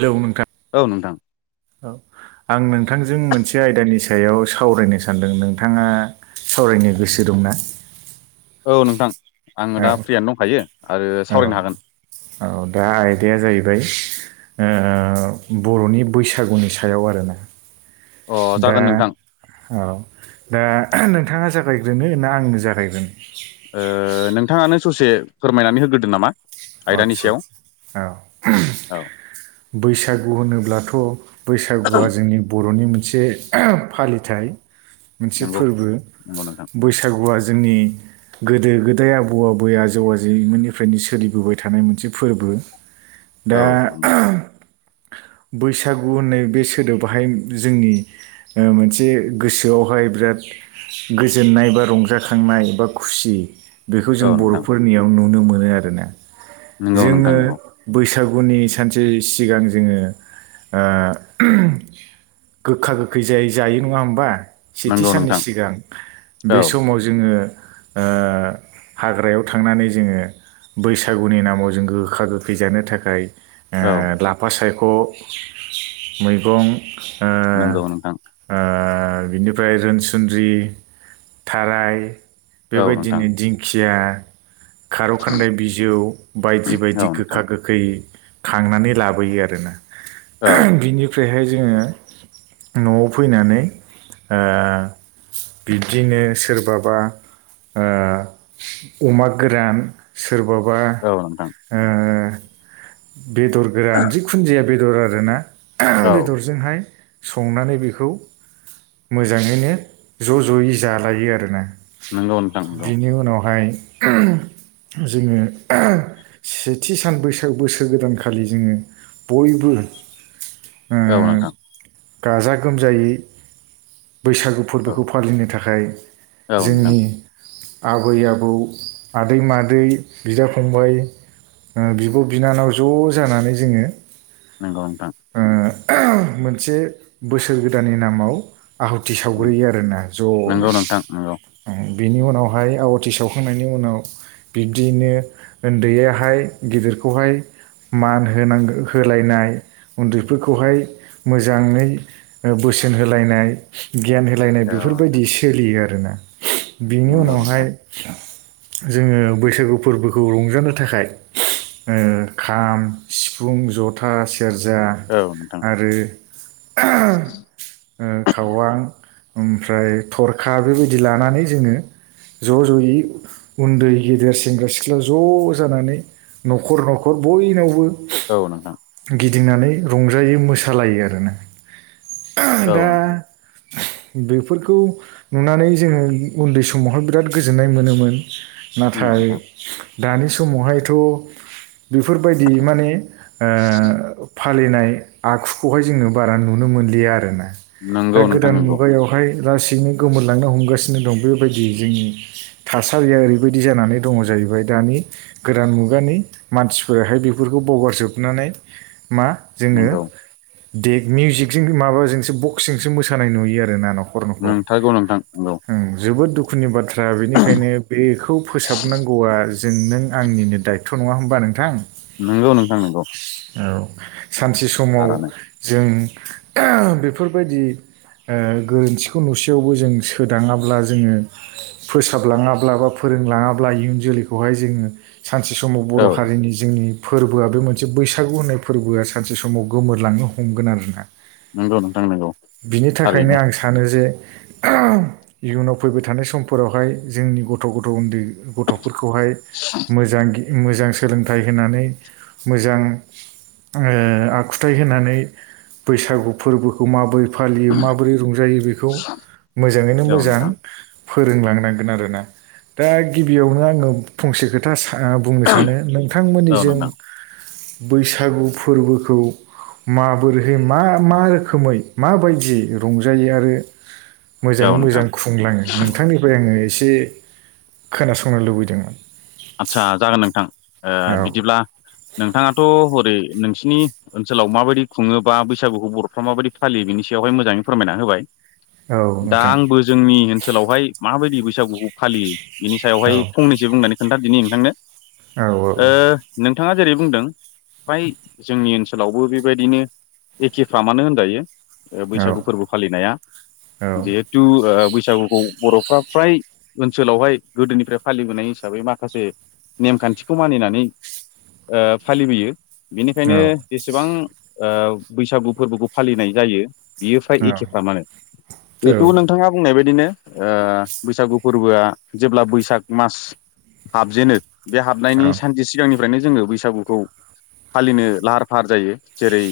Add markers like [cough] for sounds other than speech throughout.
Hello नोंथां। औ नोंथां। औ आं नोंथांजों मोनसे आयदानि सायाव सावरायनो सानदों नोंथाङा सावरायनो गोसो दंना? औ नोंथां आंङो दा फ्रियानो दंखायो। आरो औ सावरायनो हागोन औ दा आयदाया जाहैबाय ओ बर'नि बैसागुनि सायाव आरोना अ दा जागोन नोंथां औ दा नोंथाङा जागायग्रोनो ना आंनो जागायग्रोनो नोंथाङानो ससे फोरमायनानै होग्रोदो नामा? आयदानि आतसा सायाव आ औ औ बैसागु होनोब्लाथ' बैसागुआ जोंनि बर'नि मोनसे फालिथाय। मोनसे नंगौ फोरबो नंगौ नोंथां बैसाग‌ बैसागुआ जोंनि गोदो गोदाय आबौ आबै आजौ आजौमोननिफ्रायनो सोलिबोबाय थानाय मोनसे फोरबो दा औ नंगौ बैसागु होननाय बे सोदोबाहाय जोंनि मोनसे गोसोआवहाय बिराद गोजोननाय बा रंजाखांनाय बा खुसि बेखौ जों औ नोंथां बर'फोरनियाव नुनो मोनो आरोना नंगौ नोंथां जोङो नंगौ बैसागुनि सानसे सिगां जोङो गोखा गोखै जाय जायो नंङा हबा सेथि नंगौ साननि नोंथां सिगां बे औ समाव जों जोङो ओ हाग्रायाव थांनानै जोङो बैसागुनि नामाव जों गोखा गोखै जानो थाखाय ओ औ लाफा सायख' मैगं। नोंगौ नोंथां। ओ बिनिफ्राय रोनसुन्द्रि, थाराय औ नोंथां बेबायदिनो दिंखिया खारौ खान्दाय बिजौ बायदि औ बायदि नोंथां गोखा गोखै खांनानै लाबोयो आरोना। औ बिनिफ्रायहाय जोङो न'आव फैनानै ओ बिब्दिनो सोरबाबा ओ अमा गोरान सोरबाबा औ नोंथां ओ बेदर गोरान जिखुुनु जाया बेदर आरोना औ बेदरजोंहाय संनानै बेखौ मोजाङैनो ज' ज'यै जालायो आरोना। नंगौ नोंथां नंगौ बिनि उनावहाय जोङो सेथि सान बैसाग बोसोर गोदानखालि जोङो बयबो ओ औ नोंथां। गाजा गोमजायै बैसागु औ फोरबोखौ फालिनो थाखाय औ नोंथां जोंनि आबै आबौ आदै माद दै बिदा फंबाय बिब' बिनानाव ज' जानानै जोङो नोंगौ नोंथां। ओ मोनसे बोसोर गोदाननि नामाव आहुथि सावग्रोयो आरोना ज'नो। नंगौ नोंथां नंगौ उ बिनि उनावहाय आवाथि सावखांनायनि उनाव बिब्दियैनो उन्दैयाहाय गेदेरखौहाय मान होनांगौ होलायनाय उन्दैफोरखौहाय मोजाङै बोसोन होलायनाय गियान हो लायनाय औ नोंथां बेफोरबायदि सोलियो आरोना बिनि नंगौ उनावहाय नोंथां जोङो बैसागु फोरबोखौ रंजानो थाखाय ओ खाम सिफुं जथा सेरजा औ नोंथां आरो ओ खावां ओमफ्राय थरखा बेबायदि लानानै जोङो‌ ज' ज'यै उन्दै गेदेर सेंग्रा सिख्ला ज' जानानै न'खर न'खर बयनावबो औ नोंथां। गिदिंनानै रंजायो मोसालायो आरोना औ दा बेफोरखौ नुनानै जोङो उन्दै समावहाय बिराद गोजोननाय मोनोमोन। नाथाय नोंथां दानि समावहायथ' बेफोरबायदि माने ओ फालिनाय आखुखौहाय जोङो बारा नुनो मोनलिया आरोना। दा नंगौ नोंथां गोदान नंगौ मुगायाव हाय लासैनो गोमोरलांनो हमगासिनो दं बेबायदि जोंनि थासारिया ओरै बायदि जानानै दङ' जाहैबाय दानि गोदान मुगानि मानसिफोराहाय बेफोरखौ बावगारजोबनानै मा जोङो नंगौ देकनि जिकजों माबाजोंसो बक्सजोंसो मोसानाय नुयो आरो न नोंथारगौ नोंथां नंगौ उ जोबोद दुखुनि बाथ्रा बेनिखायनो बे फोसाबनांगौआ जों नों आंनिनो दायथ' नङा होमबा नोंथां? नोंगौ नोंथां नोंगौ। औ सानसे समाव जों बेफोरबायदि गोरोन्थिखौ नुसेयावबो जों सोदङाब्ला जोङो फोसाबलाङाब्ला बा फोरोंलाङाब्ला इयुन जोलैखौहाय जोङो सानसे समाव बर' औ हारिनि जोंनि फोरबोआ बे मोनसे बैसागु होननाय फोरबोआ सानसे समाव गोमोरलांनो हमगोन आरोना नंगौ नोंथां नंगौ बिनि थाखायनो थारैनो आं थानो जे इयुनाव फैबाय थानाय समफोरावहाय जोंनि गथ' गथ' गथ' उन्दै गथ'फोरखौहाय मोजां मोजां सोलोंथाइ होनानै मोजां ओ आखुथाइ होनानै बैसागु फोरबोखौ माबोरै फालियो माबोरै रंजायो बेखौ मोजाङैनो औ मोजां नोंथां फोरोंलांनांगोन आरोना दा गिबियावनो आङो फंसे खोथा सा ओ बुंनो सानो नोंथांमोननि औ जों नोंथां बैसागु फोरबोखौ माबोरैहै मा मा रोखोमै माबायदि रंजायो आरो मोजाङै औ नोंथां मोजां खुंलाङो नोंथांनिफ्राय आङो एसे खोनासंनो लुबैदोंमोन आच्चा जागोन नोंथां ओ औ बिदिब्ला नोंथाङाथ' हरै नोंसिनि ओनसोलाव माबायदि खुङोबा बैसागुखौ बर'फ्रा माबायदि फालियो बिनि सायावहाय मोजाङै फोरमायना होबाय औ दा नोंथां आंबो जोंनि ओनसोलावहाय माबायदि बैसागुखौ फालियो बिनि औ सायावहाय फंनैसो बुंनानै खोन्था दिनि नोंथांनो औ ओ नोंथाङा जेरै बुंदों फ्राय जोंनि ओनसोलावबो बेबायदिनो एखेफामानो होनजायो औ बैसागु फोरबो फालिनाया औ जिहेथु ओ बैसागुखौ बर'फ्रा फ्राय ओनसोलावहाय गोदोनिफ्राय फालिबोनाय हिसाबै मा माखासे नेमखान्थिखौ मानिनानै ओ फालिबोयो बेनिखायनो जेसेबां ओ बैसागु फोरबोखौ फालिनाय जायो बियो फ्राय औ नोंथां एखेफामानो मानो औ जिहेथु नोंथाङा बुंनाय बायदिनो ओ बैसागु फोरबोआ जेब्ला बैसाग मास हाबजेनो बे हाबनायनि औ सानसे सिगांनिफ्रायनो जोङो बैसागुखौ फालिनो लाहार फाहार जायो जेरै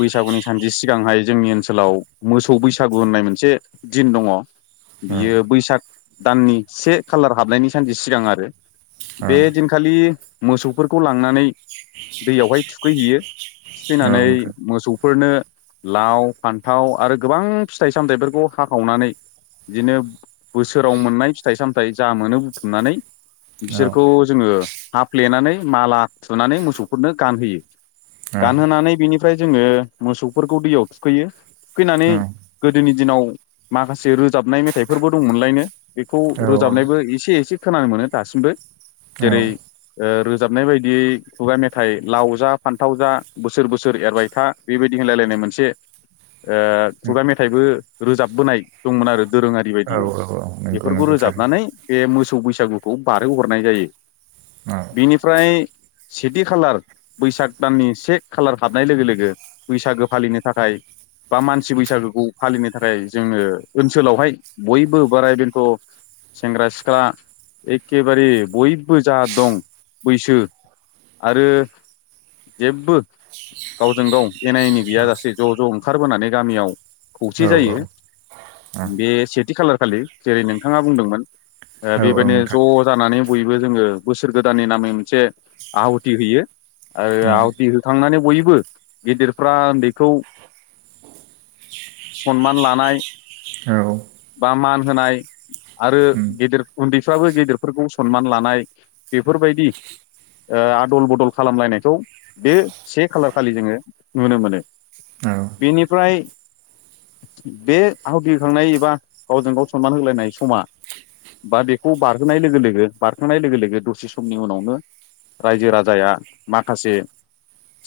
बैसागुनि सानदि सिगांहाय जोंनि ओनसोलाव मोसौ बैसागु होननाय मोनसे दिन दङ' औ बियो बैसाग दाननि से खालार हाबनायनि सानसे सिगां आरो बे दिन खालि मोसौफोरखौ लांनानै दैयावहाय थुखैहैयो थुखैनानै मोसौफोरनो लाव फान्थाव आरो गोबां फिथाइ सामथाइफोरखौ हाखावनानै बिदिनो बोसोराव मोननाय फिथाइ सामथाइ जा मोनो बुथुमनानै बिसोरखौ जोङो हाफ्लेनानै माला थुनानै मोसौफोरनो गानहोयो गानहोनानै बेनिफ्राय जोङो मोसौफोरखौ दैयाव थुखैयो थुखैनानै गोदोनि दिनाव माखासे रोजाबनाय मेथाइफोरबो दंमोनलायनो बेखौ रोजाबनायबो एसे एसे खोनानो मोनो दासिमबो जेरै ओ रोजाबनाय बायदियै खुगा मेथाइ लाव जा फान्थाव जा बोसोर बोसोर एरबाय था बेबायदि होनलायलायनाय मोनसे ओ खुगा मेथाइबो रोजाबबोनाय दंमोन आरो दोरोङारि बायदियै नंगौ बेफोरखौ नंगौ थारैनो रोजाबनानै बे मोसौ बैसागुखौ बारहो हरनाय जायो। ओ। बिनिफ्राय सेथि खालार बैसाग दाननि से खालार हाबनाय लोगो लोगो बैसागो फालिनो थाखाय बा मानसि बैसागोखौ फालिनो थाखाय जोङो ओनसोलाव हाय बयबो बोराय बेन्थ' सेंग्रा सिख्ला एखेबारे बयबो जा दं बैसो आरो जेबबो गावजों गाव एना एनि औ गैयाजासे ज' ज' ओंखारबोनानै गामियाव खौसे औ औ जायो बे सेथि खालार खालि जेरै नोंथाङा बुंदोंमोन ओ औ बे नोंथां ज' जानानै बयबो जोङो बोसोर गोदाननि नामै मोनसे आहुथि होयो ओ आवदि होखांनानै बयबो गेदिरफ्रा ओन्दैखौ सनमान लानाय औ बा मान होनाय आरो उम गेदेर उन्दैफ्राबो गेदेर फोरखौ सनमान लानाय बेफोर बायदि ओ आदल बदल खालाम लायनायखौ बे से खालार खालि जोङो नुनो मोनो। औ। बिनिफ्राय बे आहुति होखांनाय एबा गावजों गाव सनमान होलायनाय समा बा बेखौ बारहोनाय लोगो लोगो बारखांनाय लोगो लोगो दसे समनि उनावनो रायजो राजाया माखासे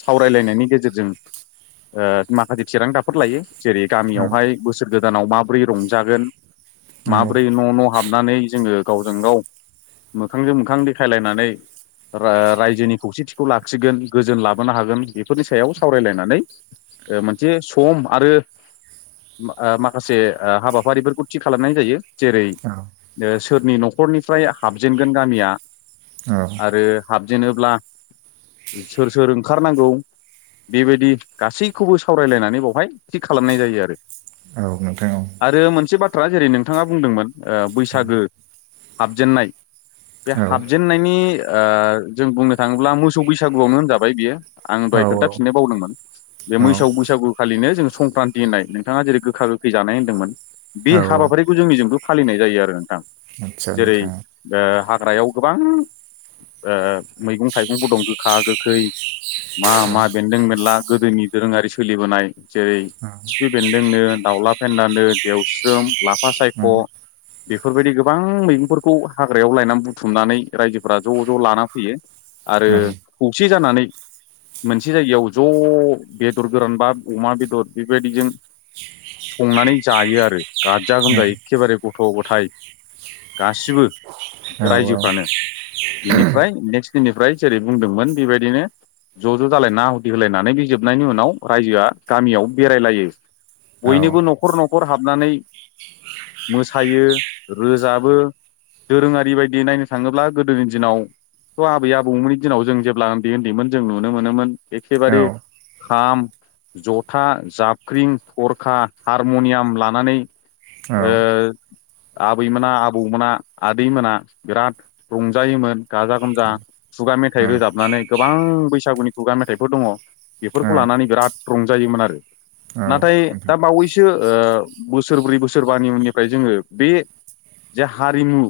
सावराय लायनायनि गेजेरजों ओ माखासे थिरांथा फोर लायो जेरै औ गामियाव हाय बोसोर गोदानाव माबोरै रंजागोन। औ माबोरै न' न' हाबनानै जोङो गावजों गाव मोखांजों मोखां देखायलायनानै रा रायजोनि खौसेथिखौ लाखिगोन गोजोन लाबोनो हागोन बेफोरनि सायाव सावराय लायनानै ओ मोनसे सम आरो ओ माखासे हाबा फारिफोरखौ थि खालामनाय जायो जेरै औ ओ सोरनि न'खरनिफ्राय हाबजेनगोन गामिया। औ आरो हाबजेनोब्ला सोर सोर ओंखारनांगौ बिबायदि गासै खौबो सावरायलायनानै बेवहाय थिग खालामनाय जायो आरो। औ नोंथां औ। आरो मोनसे बाथ्रा जेरै नोंथाङा बुंदोंमोन ओ बैसागो हाबजेननाय बे औ हाबजेननायनि ओ जों बुंनो थाङोब्ला मोसौ बैसागु आवनो होनजाबाय बियो। आं औ दहाय खोन्था फिननो बावदोंमोन। बे औ मैसौ बैसागु खालिनो जोङो संक्रान्ति होननाय नोंथाङा जेरै गोखा गोखै जानाय होनदोंमोन। बे औ हाबा औ फारिखौ जोंनिजोंबो फालिनाय जायो आरो नोंथां आदसा जेरै नोंथां ओ हाग्रायाव गोबां ओ मैगं थाइगंबो दं गोखा गोखै। मा औ मा बेन्दों बेनला गोदोनि दोरोङारि सोलिबोनाय जेरै औ खिफि बेन्दोंनो दाउला फेन्दानो देवस्रोम लाफा सायख' बेफोरबायदि गोबां मैगंफोरखौ हाग्रायाव लायनानै बुथुमनानै रायजोफोरा ज' ज' लाना फैयो। आरो खौसे जानानै। मोनसे जायगायाव ज' बेदर गोरान बा अमा बेदर बेबायदिजों संनानै जायो आरो गाजा गोमजा एखे बारे गथ' गथ थाय गासिबो रायजोफ्रानो। बिनिफ्राय नेक्स दिननिफ्राय जेरै बुंदोंमोन बेबायदिनो ज' ज' जालायना आहुति होलायनानै बे जोबनायनि उनाव रायजोआ गामियाव बेरायलायो। औ बयनोबो औ न'खर न'खर हाबनानै मोसायो रोजाबो दोरोङारि बायदि नायनो थाङोब्ला गोदोनि दिनाव थ' आबै आबौ मोननि दिनाव जों जेब्ला ओन्दै ओन्दैमोन जों नुनो मोनोमोन एखे बारे औ नोंथां औ खाम जथा जाबख्रिं थरखा हारम'नियाम लानानै ओ औ आबै मोना आबौ मोना आदै मोना बिराद रंजायोमोन गाजा गोमजा। खुगा मेथाइ रोजाबनानै गोबां बैसागुनि खुगा मेथाइफोर दङ बेफोरखौ लानानै बिराद रंजायोमोन आरो नाथाय दा बावैसो ओ बोसोरब्रै बोसोरबानि उननिफाय जोङो बे जे हारिमु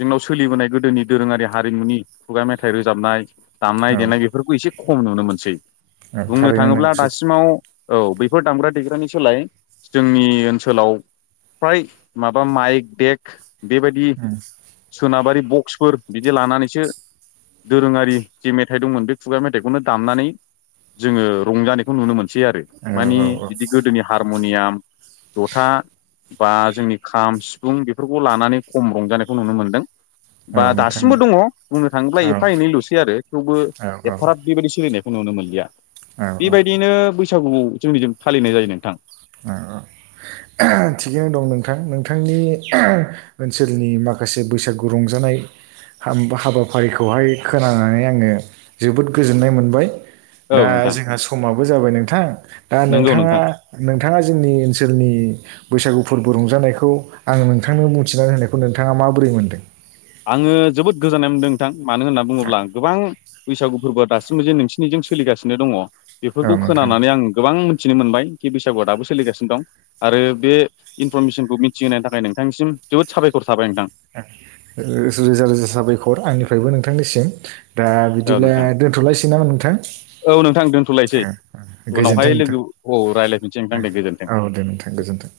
जोंनाव सोलिबोनाय गोदोनि दोरोङारि हारिमुनि खुगा मेथाइ रोजाबनाय। दामनाय देनाय बेफोरखौ एसे खम नुनो मोनसै बुंनो थारैनो थाङोब्ला नंगौ सैथो दासिमाव ओव बेफोर दामग्रा देग्रानि सोलाय जोंनि ओनसोलाव फ्राय माबा माइक देक बेबायदि उम, सोनाबारि बक्सफोर बिदि लानानैसो दोरोङारि जे मेथाइ दंमोन बे खुगा मेथाइखौनो दामनानै जोङो रंजानायखौ नुनो मोनसै आरो औ मानि औ बिदि गोदोनि हारम'नियाम जथा बा जोंनि खाम सिफुं बेफोरखौ लानानै खम रंजानायखौ नुनो मोनदों बा औ नोंथां औ दासिमबो दङ बुंनो थाङोब्ला औ एफा एनैल'सै आरो थेवबो औ एफाराब बेबायदि सोलिनायखौ नुनो मोनलिया औ औ औ बेबायदिनो बैसागु जोंनिजों फालिनाय जायो नोंथां [unintelligible] [unintelligible] थिगैनो दं नोंथां नोंथांनि [unintelligible] ओनसोलनि माखासे बैसागु रंजानाय हाम हाबाफारिखौहाय खोनानानै आङो जोबोद गोजोननाय मोनबाय औ दा नोंथां जोंहा समाबो जाबाय नोंथां दा नंगौ नोंथाङा नोंथां नोंथाङा जोंनि ओनसोलनि बैसागु फोरबो रंजानायखौ आङो नोंथांनो बुंथिनानै होनायखौ नोंथाङा माबोरै मोनदों आङो जोबोद गोजोननाय मोनदों नोंथां मानो होनना बुङोब्ला गोबां बैसागु फोरबोआ दासिमबो जे नोंसिनिजों सोलिगासिनो दङ औ बेफोरखौ नोंथां ओ खोनानानै आं गोबां मोन्थिनो मोनबाय कि बैसागोआ दाबो सोलिगासिनो दं आरो बे इनफरमेसनखौ मिथिहोनायनि थाखाय नोंथांनिसिम जोबोद साबायखर थाबाय नोंथां रोजा रोजा साबायखर आंनिफायबो नोंथांनिसिम दा औ बिदिब्ला नोंथां दोनथ'लायसै नामा नोंथां औ नोंथां दोनथ'लायसै [unintelligible] उनावहाय गोजोनथों नोंथां लोगो औ रायज्लायफिनसै नोंथां दे गोजोन्थों [unintelligible] औ दे नोंथां गोजोनथों